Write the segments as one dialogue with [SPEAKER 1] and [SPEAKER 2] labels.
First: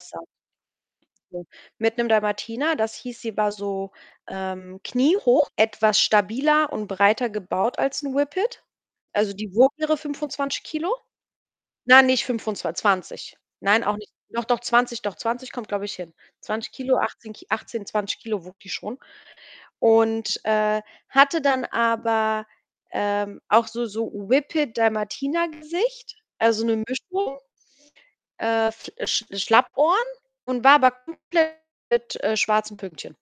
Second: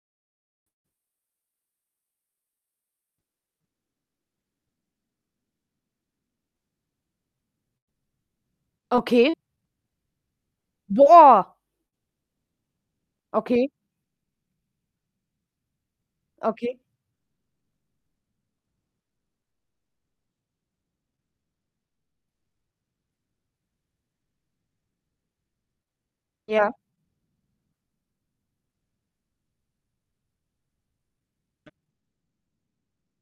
[SPEAKER 1] [unintelligible] [unintelligible] Mit 'nem Dalmatiner, das hieß, sie war so, ähm, kniehoch, etwas stabiler und breiter gebaut als 'n Whippet. Also,
[SPEAKER 2] Okay.
[SPEAKER 1] die wog ihre 25 kg.
[SPEAKER 2] Boah.
[SPEAKER 1] Nein, nicht fünfundzwan 20.
[SPEAKER 2] Okay.
[SPEAKER 1] Nein, auch nicht. Doch, doch 20, doch 20 kommt, glaube ich, hin. zwanzig
[SPEAKER 2] Okay.
[SPEAKER 1] Kilo, 18 K 18, 20 kg wog die schon und, äh, hatte dann aber auch, ähm, so so Whippet-Dalmatiner-Gesicht, also,
[SPEAKER 2] Ja.
[SPEAKER 1] 'ne Mischung. Äh, f Sch Schlappohren und war aber [unintelligible] mit, äh, schwarzen Pünktchen.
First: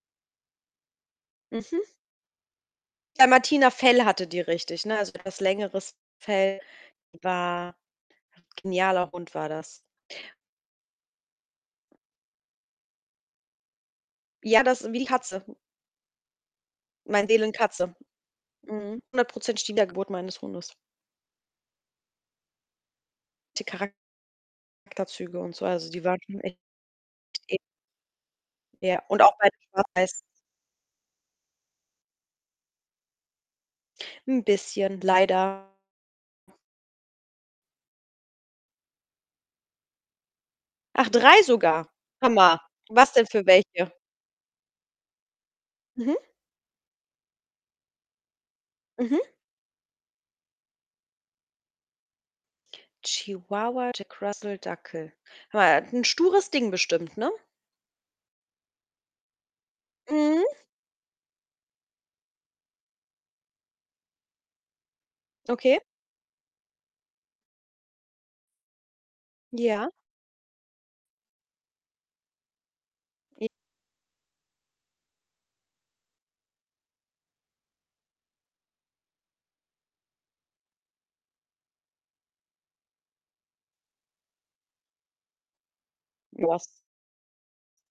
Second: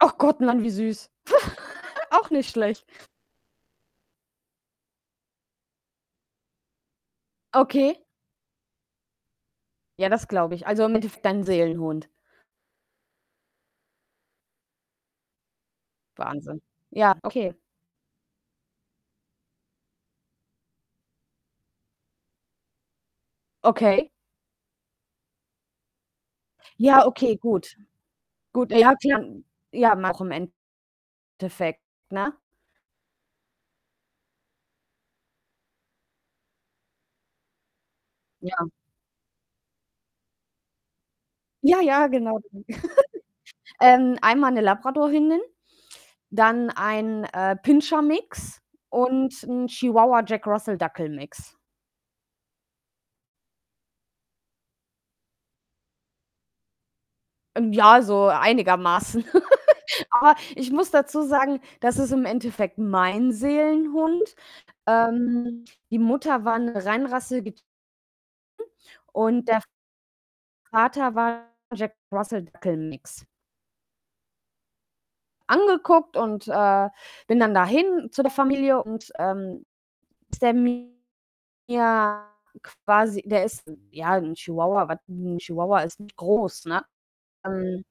[SPEAKER 2] Ach Gott, Mann, wie süß.
[SPEAKER 1] Mhm.
[SPEAKER 2] Auch nicht schlecht.
[SPEAKER 1] Dalmatiner-Fell hatte die richtig, ne, also, [unintelligible] längeres Fell, war
[SPEAKER 2] Okay.
[SPEAKER 1] genialer Hund war das.
[SPEAKER 2] Ja, das glaube ich. Also, im Endeffekt dein Seelenhund.
[SPEAKER 1] Ja, das wie die Katze.
[SPEAKER 2] Wahnsinn. Ja,
[SPEAKER 1] Meine
[SPEAKER 2] okay.
[SPEAKER 1] Seelenkatze. Mhm. 100 %ig die Wiedergeburt meines Hundes. Die
[SPEAKER 2] Okay.
[SPEAKER 1] Charakterzüge und so, also, die waren schon echt
[SPEAKER 2] Ja, okay,
[SPEAKER 1] ähn
[SPEAKER 2] gut. Gut, ja,
[SPEAKER 1] Ja.
[SPEAKER 2] klar.
[SPEAKER 1] Und auch beide
[SPEAKER 2] Ja,
[SPEAKER 1] schwarz-weiß.
[SPEAKER 2] [unintelligible] im Endeffekt, ne?
[SPEAKER 1] 'N bisschen leider.
[SPEAKER 2] Ja.
[SPEAKER 1] Ach, 3
[SPEAKER 2] Ja,
[SPEAKER 1] sogar.
[SPEAKER 2] ja, genau.
[SPEAKER 1] Hammer.
[SPEAKER 2] [unintelligible]
[SPEAKER 1] Was denn für welche?
[SPEAKER 2] Ähm, einmal 'ne Labrador-Hündin,
[SPEAKER 1] Mhm.
[SPEAKER 2] dann ein, äh, Pinscher-Mix
[SPEAKER 1] Mhm.
[SPEAKER 2] und 'n Chihuahua-Jack-Russell-Dackel-Mix.
[SPEAKER 1] Chihuahua-Jack-Russell-Dackel. Hör mal, 'n stures Ding bestimmt, ne?
[SPEAKER 2] Ähm, ja, so einigermaßen. Aber
[SPEAKER 1] Mhm.
[SPEAKER 2] ich muss dazu sagen, das ist im Endeffekt mein Seelenhund. Ähm,
[SPEAKER 1] Okay.
[SPEAKER 2] die Mutter war 'ne reinrassige [unintelligible] und der
[SPEAKER 1] Ja?
[SPEAKER 2] Vater war Jack-Russell-Dackel-Mix.
[SPEAKER 1] J
[SPEAKER 2] Angeguckt und, äh, bin dann dahin zu der Familie und, ähm, [unintelligible] ja, quasi, der ist, ja, 'n Chihuahua, was 'n Chihuahua ist nicht groß,
[SPEAKER 1] Was
[SPEAKER 2] ne? Ähm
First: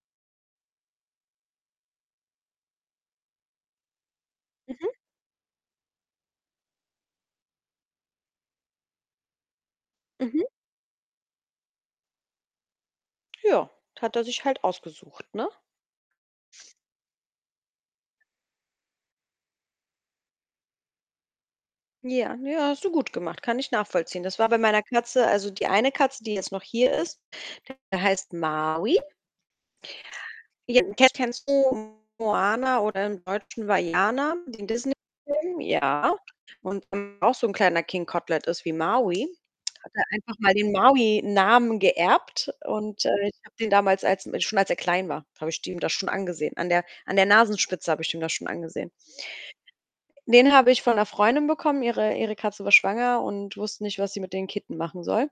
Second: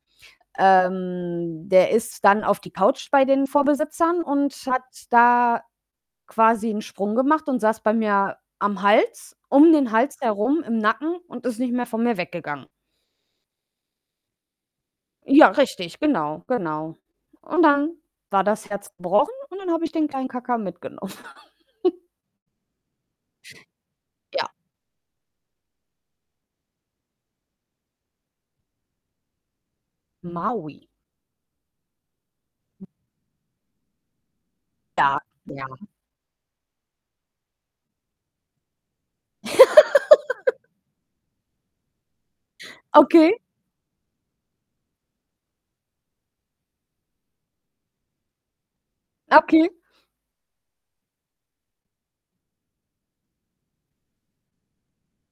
[SPEAKER 2] ähm, der ist dann auf die Couch bei den Vorbesitzern und hat
[SPEAKER 1] Mhm.
[SPEAKER 2] da quasi 'n Sprung gemacht und saß bei mir am Hals um den Hals
[SPEAKER 1] Mhm.
[SPEAKER 2] herum im Nacken und ist nicht mehr von mir weggegangen.
[SPEAKER 1] Ja, hat er sich halt ausgesucht, ne?
[SPEAKER 2] Ja, richtig, genau, genau. Und dann war das Herz gebrochen und dann habe ich den kleinen Kacka mitgenommen.
[SPEAKER 1] Ja, ja, hast du gut gemacht, kann ich nachvollziehen. Das
[SPEAKER 2] Ja.
[SPEAKER 1] war bei meiner Katze also, die eine Katze, die jetzt noch hier ist, [unintelligible] heißt Maui. Ja,
[SPEAKER 2] Maui.
[SPEAKER 1] ke kennst du Moana oder im Deutschen war Vaiana, den Disney
[SPEAKER 2] Ja,
[SPEAKER 1] Film,
[SPEAKER 2] ja.
[SPEAKER 1] ja. Und [unintelligible] auch so 'n kleiner King Kotelett ist wie Maui. Hat er einfach mal den Maui-Namen geerbt und, äh,
[SPEAKER 2] Okay.
[SPEAKER 1] ich habe den damals als schon als er klein war, habe ich dem das schon angesehen. An der an der Nasenspitze habe ich ihm das schon angesehen.
[SPEAKER 2] Okay.
[SPEAKER 1] Den habe ich von 'ner Freundin bekommen. Ihre ihre Katze war schwanger und wusste nicht, was sie mit den Kitten machen soll.